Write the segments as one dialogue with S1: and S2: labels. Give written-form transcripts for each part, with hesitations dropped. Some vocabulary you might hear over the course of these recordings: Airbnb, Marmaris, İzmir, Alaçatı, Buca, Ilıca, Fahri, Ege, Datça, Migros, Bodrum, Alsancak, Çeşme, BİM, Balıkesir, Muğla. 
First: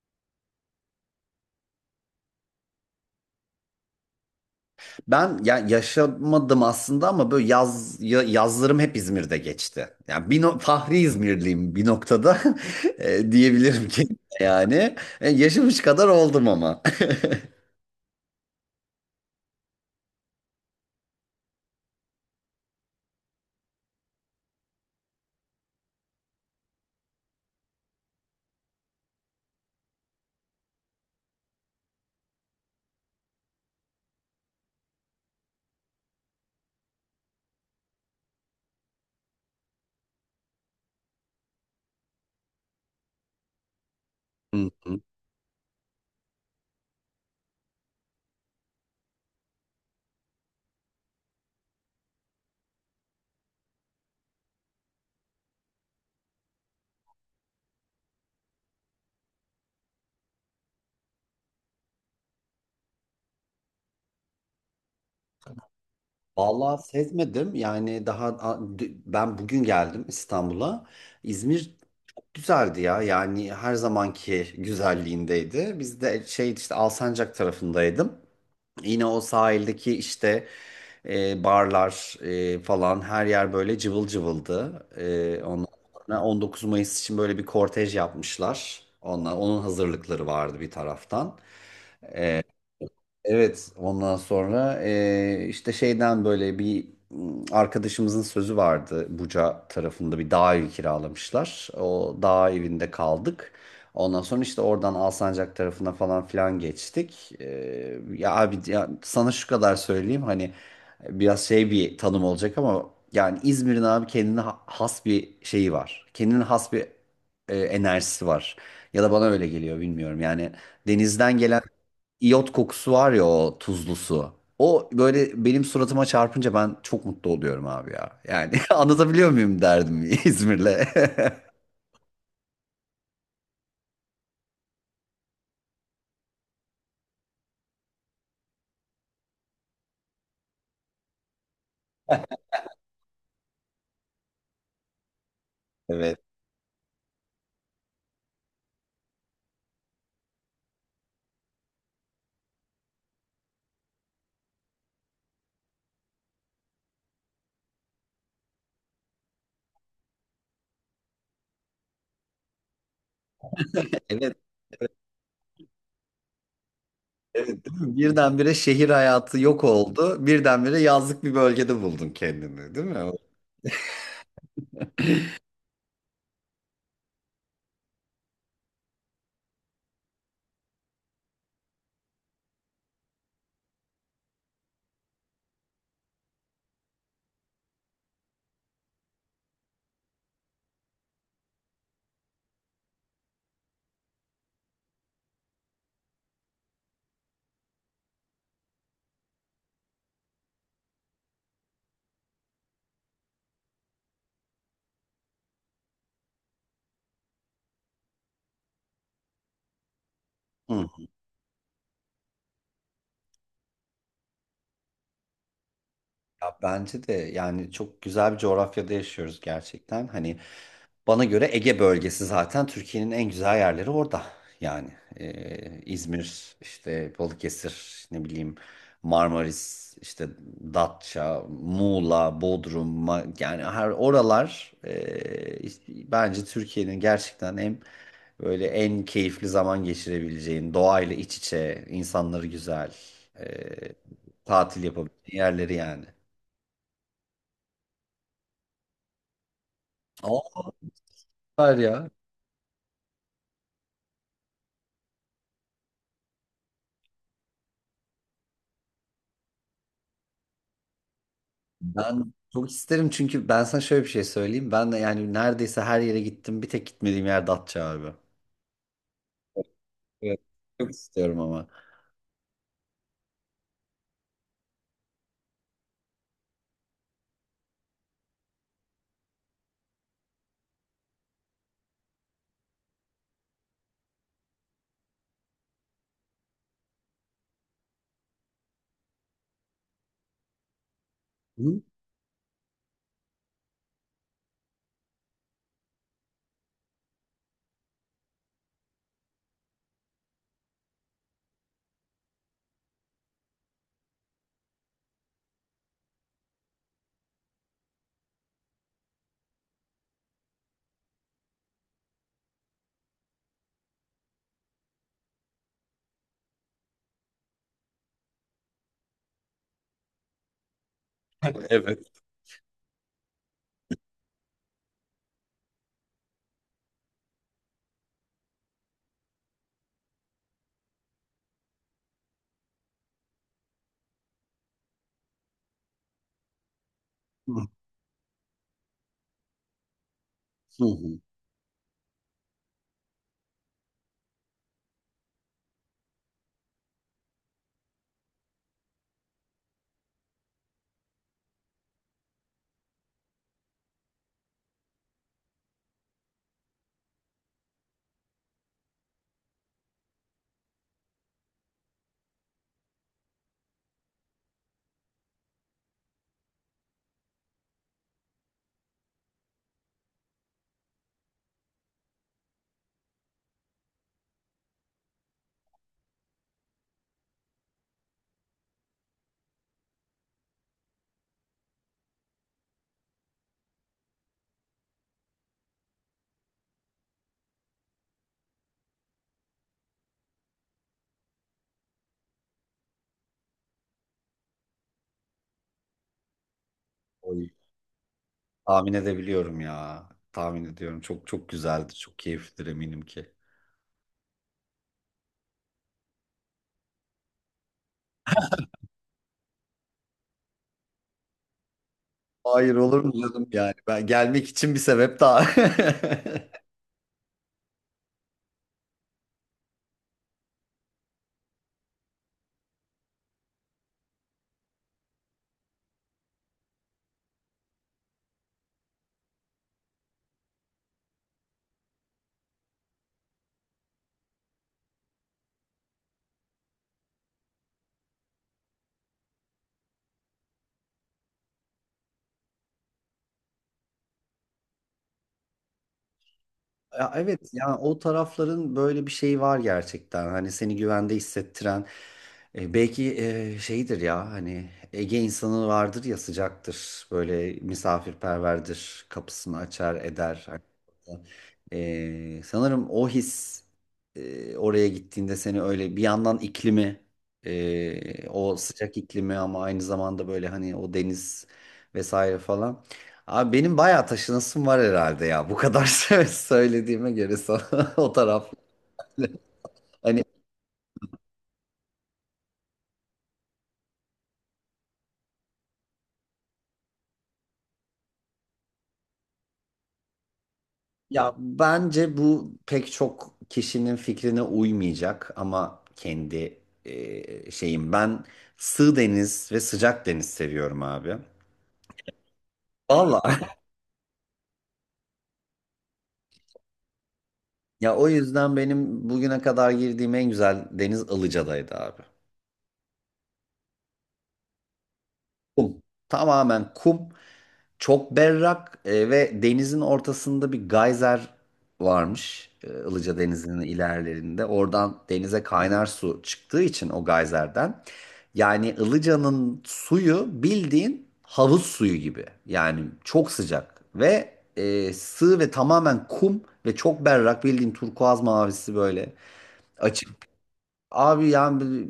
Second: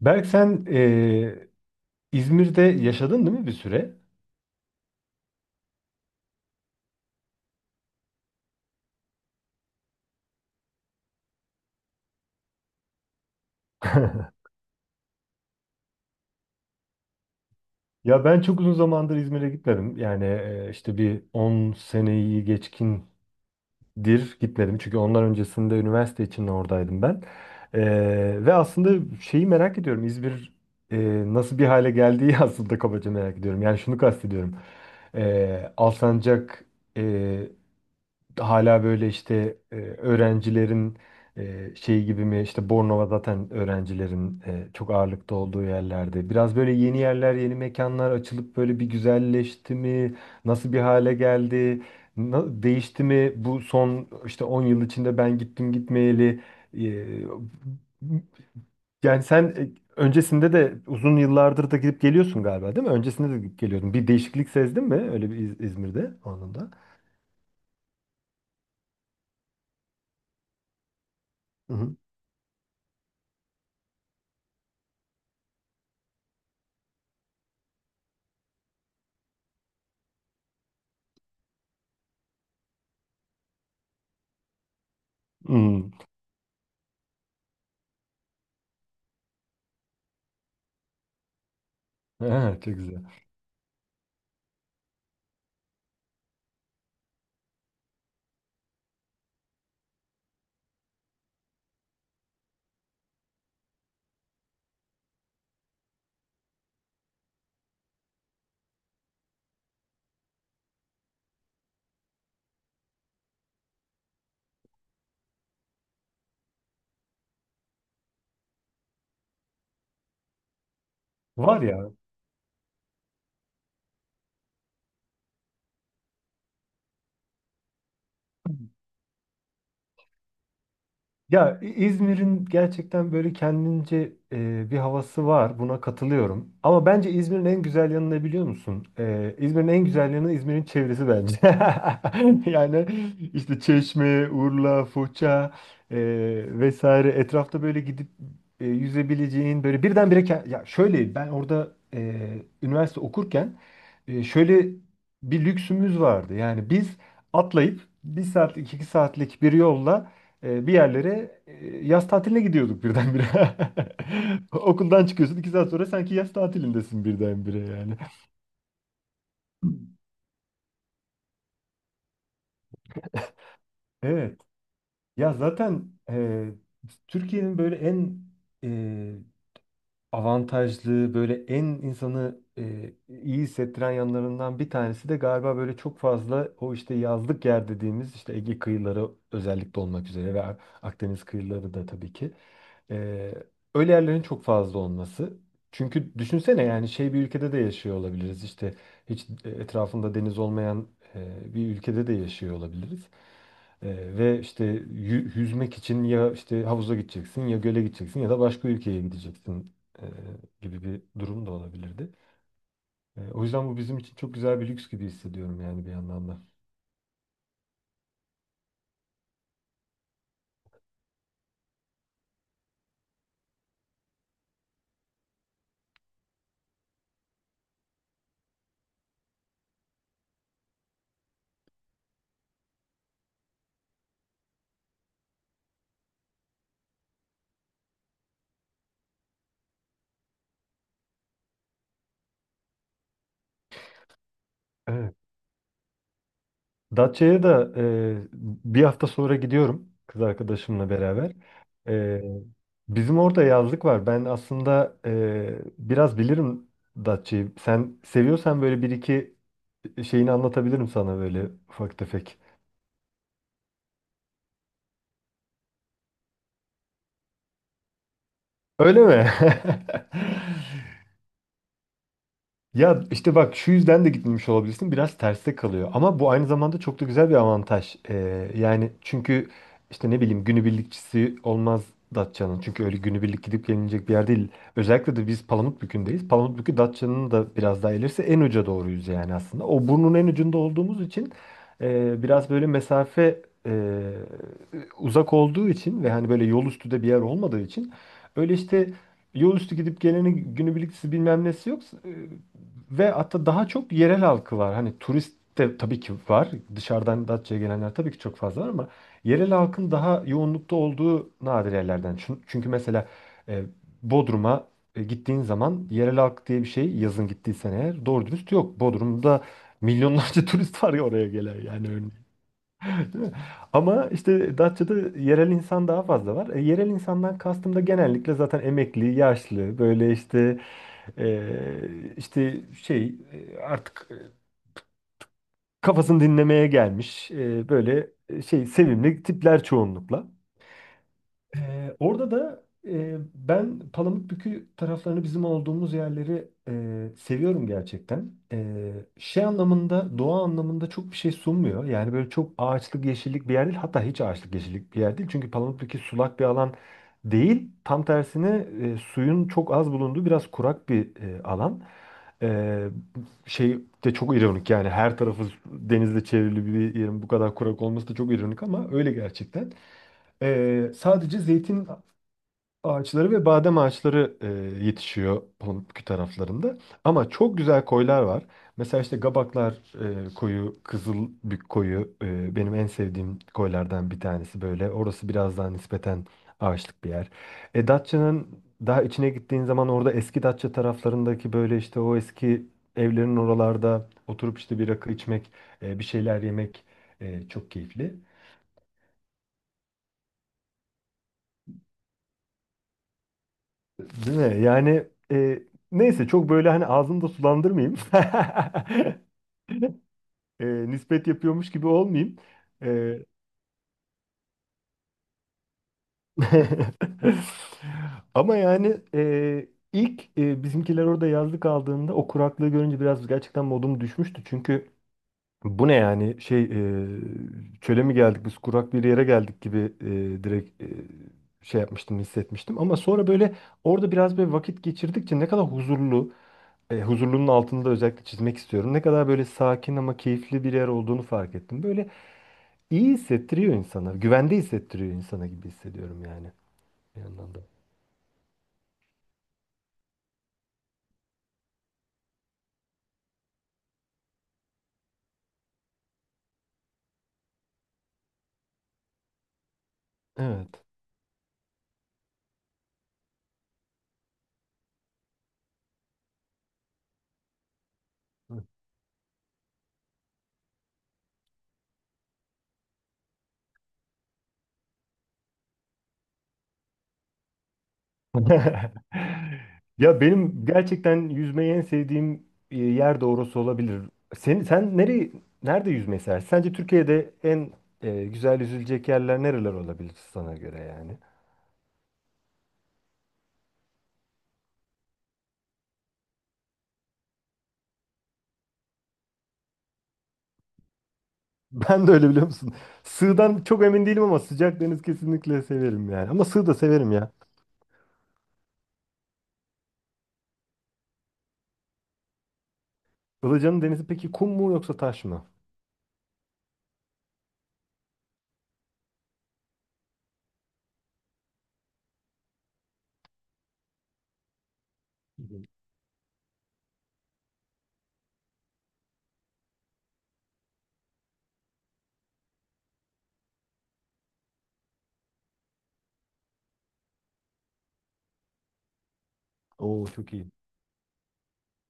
S1: Berk sen İzmir'de yaşadın değil mi bir süre?
S2: Ben ya yaşamadım aslında ama böyle yaz yazlarım hep İzmir'de geçti. Yani bir no- Fahri İzmirliyim bir noktada. Diyebilirim ki yani yaşamış kadar oldum ama.
S1: Ya ben çok uzun zamandır İzmir'e gitmedim. Yani işte bir 10 seneyi geçkindir gitmedim. Çünkü ondan öncesinde üniversite için oradaydım ben. Ve aslında şeyi merak ediyorum. İzmir nasıl bir hale geldiği aslında kabaca merak ediyorum. Yani şunu kastediyorum. Alsancak hala böyle işte öğrencilerin şey gibi mi işte Bornova zaten öğrencilerin
S2: Hı
S1: çok
S2: hı.
S1: ağırlıkta olduğu yerlerde. Biraz böyle yeni yerler, yeni mekanlar açılıp böyle bir güzelleşti mi? Nasıl bir hale geldi? Değişti mi? Bu son işte 10 yıl içinde ben gittim gitmeyeli. E, yani sen öncesinde de uzun yıllardır da gidip geliyorsun galiba değil mi? Öncesinde de gidip geliyordun. Bir değişiklik sezdin mi öyle bir İzmir'de anında?
S2: Vallahi sezmedim. Yani daha ben bugün geldim İstanbul'a. İzmir
S1: Hı
S2: güzeldi ya. Yani her zamanki güzelliğindeydi. Biz de şey işte Alsancak tarafındaydım. Yine o sahildeki işte barlar falan her yer böyle cıvıl cıvıldı. Ondan
S1: hı.
S2: sonra 19 Mayıs için böyle bir kortej yapmışlar. Onun hazırlıkları vardı bir taraftan.
S1: Çok güzel.
S2: Evet, ondan sonra işte şeyden böyle bir arkadaşımızın sözü vardı. Buca tarafında bir dağ evi kiralamışlar. O dağ evinde kaldık. Ondan sonra işte oradan Alsancak tarafına falan filan geçtik. Ya abi ya sana şu kadar söyleyeyim hani biraz şey bir tanım olacak ama yani İzmir'in abi kendine has bir şeyi var. Kendine has bir enerjisi var. Ya da bana öyle geliyor bilmiyorum. Yani denizden gelen
S1: Var ya.
S2: iyot kokusu var ya o tuzlu su. O böyle benim suratıma çarpınca ben çok mutlu oluyorum abi ya. Yani anlatabiliyor muyum derdim İzmir'le.
S1: Ya İzmir'in gerçekten böyle kendince bir havası var. Buna katılıyorum. Ama bence İzmir'in en güzel yanı ne biliyor musun? İzmir'in en güzel yanı İzmir'in çevresi bence. Yani işte Çeşme, Urla, Foça e, vesaire etrafta böyle gidip yüzebileceğin böyle birdenbire ya şöyle ben orada üniversite okurken şöyle bir lüksümüz vardı. Yani biz atlayıp bir saatlik iki saatlik bir yolla bir yerlere yaz tatiline gidiyorduk birdenbire.
S2: Evet,
S1: Okuldan çıkıyorsun 2 saat sonra sanki yaz tatilindesin birdenbire
S2: evet değil
S1: yani.
S2: mi? Birdenbire şehir hayatı yok oldu. Birdenbire yazlık bir bölgede buldun kendini, değil mi?
S1: Evet. Ya zaten Türkiye'nin böyle en e, avantajlı böyle en insanı iyi hissettiren yanlarından bir tanesi de galiba böyle çok fazla o işte yazlık yer dediğimiz işte Ege kıyıları özellikle olmak üzere ve Akdeniz kıyıları da tabii ki. E, öyle yerlerin çok fazla olması. Çünkü düşünsene yani şey bir ülkede de yaşıyor olabiliriz işte hiç etrafında deniz olmayan bir ülkede de yaşıyor olabiliriz. E, ve işte yüzmek için ya işte havuza gideceksin ya göle gideceksin ya da başka ülkeye gideceksin e, gibi
S2: Hı.
S1: bir durum da olabilirdi. O yüzden bu bizim için çok güzel bir lüks gibi hissediyorum yani bir yandan da.
S2: Ya bence de yani çok güzel bir coğrafyada yaşıyoruz gerçekten. Hani, bana göre Ege bölgesi zaten Türkiye'nin en güzel yerleri orada. Yani İzmir, işte Balıkesir, ne bileyim Marmaris, işte Datça, Muğla, Bodrum, yani her oralar işte bence Türkiye'nin gerçekten en böyle en keyifli zaman geçirebileceğin, doğayla iç içe, insanları güzel, e, tatil
S1: Evet.
S2: yapabileceğin yerleri yani.
S1: Datça'ya da bir hafta sonra gidiyorum kız
S2: Aa,
S1: arkadaşımla beraber.
S2: süper ya.
S1: E, bizim orada yazlık var. Ben aslında biraz bilirim Datça'yı. Sen seviyorsan böyle bir iki şeyini anlatabilirim sana böyle ufak
S2: Ben
S1: tefek.
S2: çok isterim çünkü ben sana şöyle bir şey söyleyeyim. Ben de yani neredeyse her yere gittim. Bir tek gitmediğim yer Datça abi.
S1: Öyle mi?
S2: Evet. Çok istiyorum ama.
S1: Ya işte bak şu yüzden de gitmemiş olabilirsin. Biraz terste kalıyor. Ama bu aynı zamanda çok da güzel bir avantaj. Yani çünkü işte ne bileyim günübirlikçisi olmaz Datça'nın. Çünkü öyle günübirlik gidip gelinecek bir yer değil. Özellikle de biz Palamutbükü'ndeyiz. Palamutbükü Datça'nın da biraz daha ilerisi en uca doğruyuz yani aslında. O burnun en ucunda olduğumuz için
S2: Hı?
S1: biraz böyle mesafe e, uzak olduğu için ve hani böyle yol üstü de bir yer olmadığı için öyle işte yol üstü gidip geleni günübirliklisi bilmem nesi yok. E, Ve hatta daha çok yerel halkı var. Hani turist de tabii ki var. Dışarıdan Datça'ya gelenler tabii ki çok fazla var ama yerel halkın daha yoğunlukta olduğu nadir yerlerden. Çünkü mesela e, Bodrum'a gittiğin zaman yerel halk diye bir şey yazın gittiysen eğer doğru dürüst yok. Bodrum'da milyonlarca turist var ya oraya gelen yani
S2: Evet.
S1: örneğin. Değil mi? Ama işte Datça'da yerel insan daha fazla var. Yerel insandan kastım da genellikle zaten emekli, yaşlı, böyle işte işte şey artık kafasını dinlemeye gelmiş
S2: Hı
S1: böyle şey sevimli tipler çoğunlukla.
S2: hı.
S1: Orada da ben Palamutbükü taraflarını bizim olduğumuz yerleri seviyorum gerçekten. Şey anlamında, doğa anlamında çok bir şey sunmuyor. Yani böyle çok ağaçlık, yeşillik bir yer değil. Hatta hiç ağaçlık, yeşillik bir yer değil. Çünkü Palamutbükü sulak bir alan değil. Tam tersine suyun çok az bulunduğu biraz kurak bir alan. Ee, şey de çok ironik yani her tarafı denizle çevrili bir yerin bu kadar kurak olması da çok ironik ama öyle gerçekten. Sadece zeytin ağaçları ve badem ağaçları yetişiyor Pamukkale taraflarında. Ama çok güzel koylar var. Mesela işte Gabaklar koyu, Kızılbük koyu benim en sevdiğim koylardan bir tanesi böyle. Orası biraz daha nispeten ağaçlık bir yer. Datça'nın daha içine gittiğin zaman orada eski Datça taraflarındaki böyle işte o eski evlerin oralarda oturup işte bir rakı içmek, bir şeyler yemek
S2: Oy.
S1: çok keyifli.
S2: Tahmin edebiliyorum ya. Tahmin ediyorum. Çok çok güzeldi. Çok keyiflidir eminim ki.
S1: Değil mi? Yani e, neyse çok böyle hani ağzımı da sulandırmayayım. Nispet yapıyormuş gibi olmayayım.
S2: Hayır olur mu
S1: E,
S2: canım yani. Ben gelmek için bir sebep daha.
S1: Ama yani ilk bizimkiler orada yazlık aldığında o kuraklığı görünce biraz gerçekten modum düşmüştü. Çünkü bu ne yani şey çöle mi geldik biz kurak bir yere geldik gibi direkt şey yapmıştım hissetmiştim. Ama sonra böyle orada biraz böyle vakit geçirdikçe ne kadar huzurlu huzurlunun altını da özellikle çizmek istiyorum. Ne kadar böyle sakin ama keyifli bir yer olduğunu fark ettim. Böyle iyi hissettiriyor insana, güvende hissettiriyor insana gibi hissediyorum yani
S2: Ya
S1: bir
S2: evet
S1: yandan da.
S2: yani o tarafların böyle bir şeyi var gerçekten. Hani seni güvende hissettiren belki şeydir ya hani Ege insanı vardır ya sıcaktır. Böyle misafirperverdir. Kapısını açar eder. Hani,
S1: Evet.
S2: sanırım o his oraya gittiğinde seni öyle bir yandan iklimi o sıcak iklimi ama aynı zamanda böyle hani o deniz vesaire falan. Abi benim bayağı taşınasım var herhalde ya. Bu kadar söylediğime göre sana o taraf.
S1: Ya
S2: Hani
S1: benim gerçekten yüzmeyi en sevdiğim yer de orası olabilir. Sen nerede yüzmeyi seversin? Sence Türkiye'de en güzel yüzülecek yerler nereler olabilir sana göre yani?
S2: ya bence bu pek çok kişinin fikrine uymayacak ama kendi şeyim. Ben sığ deniz ve sıcak deniz seviyorum abi.
S1: Ben de öyle biliyor musun?
S2: Vallahi.
S1: Sığdan çok emin değilim ama sıcak deniz kesinlikle severim yani. Ama sığ da severim ya.
S2: Ya o yüzden benim bugüne kadar girdiğim en güzel deniz Ilıca'daydı abi.
S1: Ilıca'nın denizi peki kum mu yoksa taş mı?
S2: Kum. Tamamen kum. Çok berrak ve denizin ortasında bir gayzer varmış. Ilıca Denizi'nin ilerlerinde. Oradan denize
S1: Hı hı.
S2: kaynar su çıktığı için o gayzerden. Yani Ilıca'nın suyu bildiğin havuz suyu gibi. Yani çok sıcak ve sığ ve tamamen kum ve çok berrak bildiğin turkuaz mavisi böyle
S1: Oo
S2: açık.
S1: çok iyi.
S2: Abi yani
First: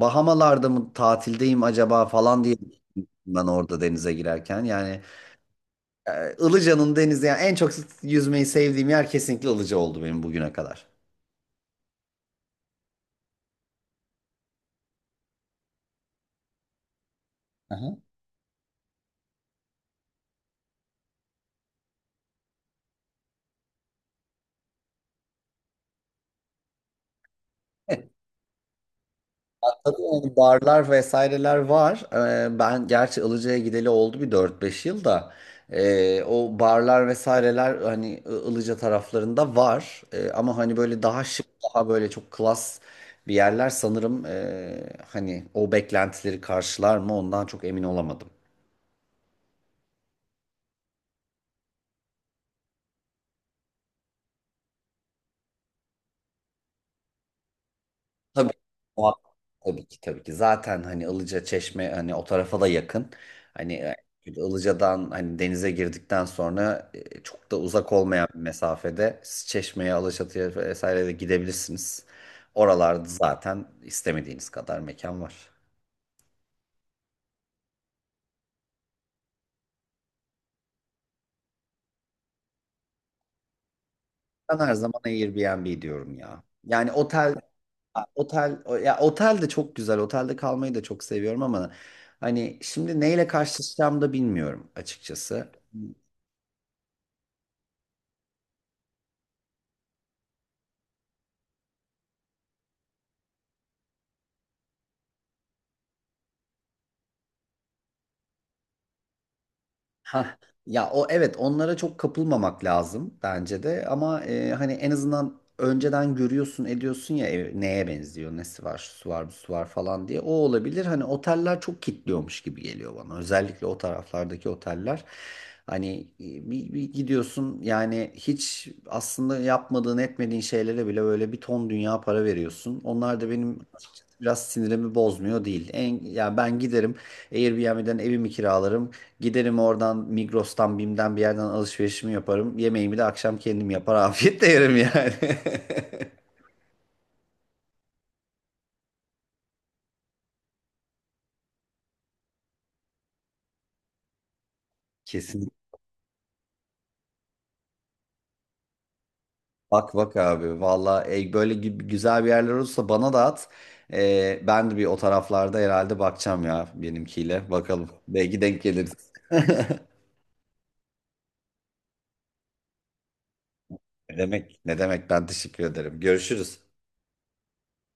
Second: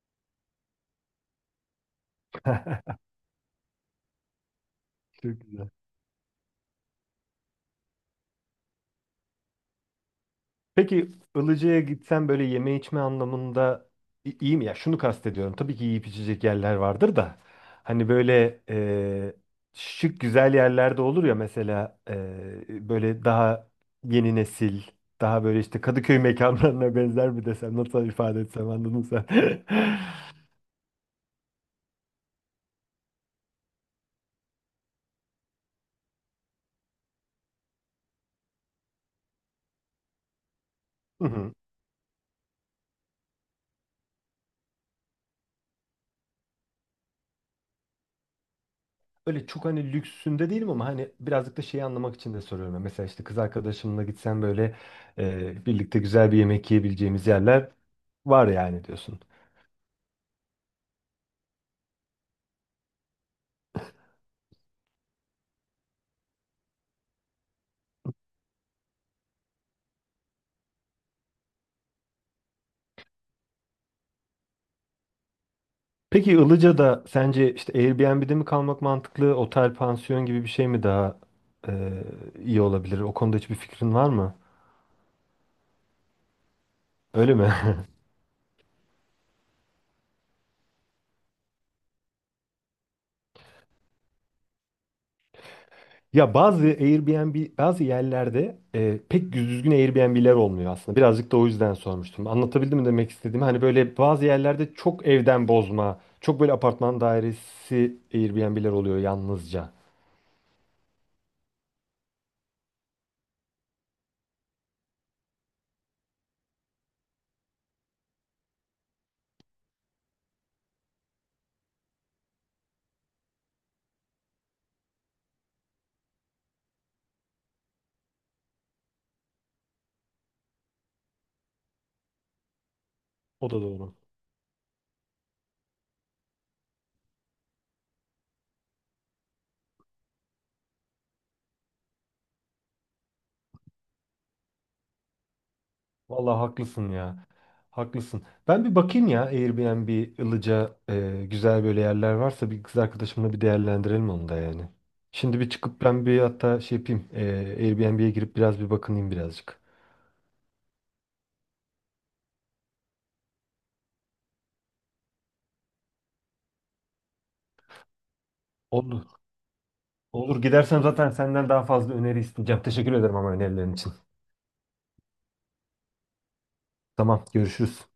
S2: Bahamalarda mı tatildeyim acaba falan diye düşündüm ben orada denize girerken. Yani
S1: Çok güzel.
S2: Ilıca'nın denizi yani en çok yüzmeyi sevdiğim yer kesinlikle Ilıca oldu benim bugüne kadar.
S1: Peki Ilıca'ya gitsen böyle yeme içme anlamında iyi mi? Ya şunu kastediyorum. Tabii ki yiyip içecek yerler vardır da.
S2: Aha.
S1: Hani böyle şık güzel yerlerde olur ya mesela böyle daha yeni nesil, daha böyle işte Kadıköy mekanlarına benzer mi desem, nasıl ifade etsem anladın sen.
S2: Tabii yani barlar vesaireler var. Ben gerçi Ilıca'ya gideli oldu bir dört beş yıl da o barlar vesaireler hani Ilıca taraflarında var. Ama hani böyle daha
S1: Hı
S2: şık,
S1: hı.
S2: daha böyle çok klas bir yerler sanırım hani o beklentileri karşılar mı ondan çok emin olamadım.
S1: Öyle çok hani lüksünde değilim ama hani birazcık da şeyi anlamak için de soruyorum. Yani mesela işte kız arkadaşımla gitsem böyle birlikte güzel bir yemek yiyebileceğimiz yerler var
S2: Tabii
S1: yani
S2: o-
S1: diyorsun.
S2: tabii ki tabii ki. Zaten hani Ilıca Çeşme hani o tarafa da yakın. Hani Ilıca'dan hani denize girdikten sonra çok da uzak olmayan bir mesafede siz Çeşme'ye, Alaçatı'ya vesaire de gidebilirsiniz. Oralarda zaten istemediğiniz kadar mekan var.
S1: Peki Ilıca'da sence işte Airbnb'de mi kalmak mantıklı, otel, pansiyon gibi bir şey mi daha e, iyi olabilir? O konuda hiçbir fikrin var mı?
S2: Ben her zaman Airbnb diyorum ya. Yani
S1: Öyle mi?
S2: ya otel de çok güzel. Otelde kalmayı da çok seviyorum ama hani şimdi neyle karşılaşacağımı da bilmiyorum açıkçası.
S1: Ya bazı Airbnb bazı yerlerde pek düzgün Airbnb'ler olmuyor aslında. Birazcık da o yüzden sormuştum. Anlatabildim mi demek istediğimi? Hani böyle bazı yerlerde çok evden bozma, çok böyle apartman dairesi Airbnb'ler oluyor yalnızca.
S2: Ha ya o evet onlara çok kapılmamak lazım bence de ama hani en azından önceden görüyorsun ediyorsun ya ev neye benziyor nesi var şu var bu var falan diye o olabilir hani oteller çok kitliyormuş gibi geliyor bana özellikle o taraflardaki oteller hani bir gidiyorsun yani hiç aslında yapmadığın etmediğin şeylere bile böyle bir ton dünya para veriyorsun onlar da
S1: O
S2: benim
S1: da doğru.
S2: açıkçası biraz sinirimi bozmuyor değil. Ya ben giderim Airbnb'den evimi kiralarım. Giderim oradan Migros'tan BİM'den bir yerden alışverişimi yaparım. Yemeğimi de akşam kendim yapar afiyetle yerim yani.
S1: Vallahi haklısın ya. Haklısın. Ben bir bakayım ya Airbnb, Ilıca güzel böyle yerler varsa bir kız arkadaşımla bir değerlendirelim onu da yani. Şimdi
S2: Kesin.
S1: bir çıkıp ben bir hatta şey yapayım. Airbnb'ye girip biraz bir bakınayım birazcık.
S2: Bak bak abi valla böyle güzel bir yerler olursa bana da at. Ben de bir o taraflarda herhalde bakacağım ya benimkiyle. Bakalım belki denk
S1: Oldu.
S2: geliriz.
S1: Olur gidersem zaten senden daha fazla öneri isteyeceğim. Teşekkür ederim ama önerilerin için.
S2: Ne demek ne demek ben teşekkür ederim. Görüşürüz.
S1: Tamam görüşürüz.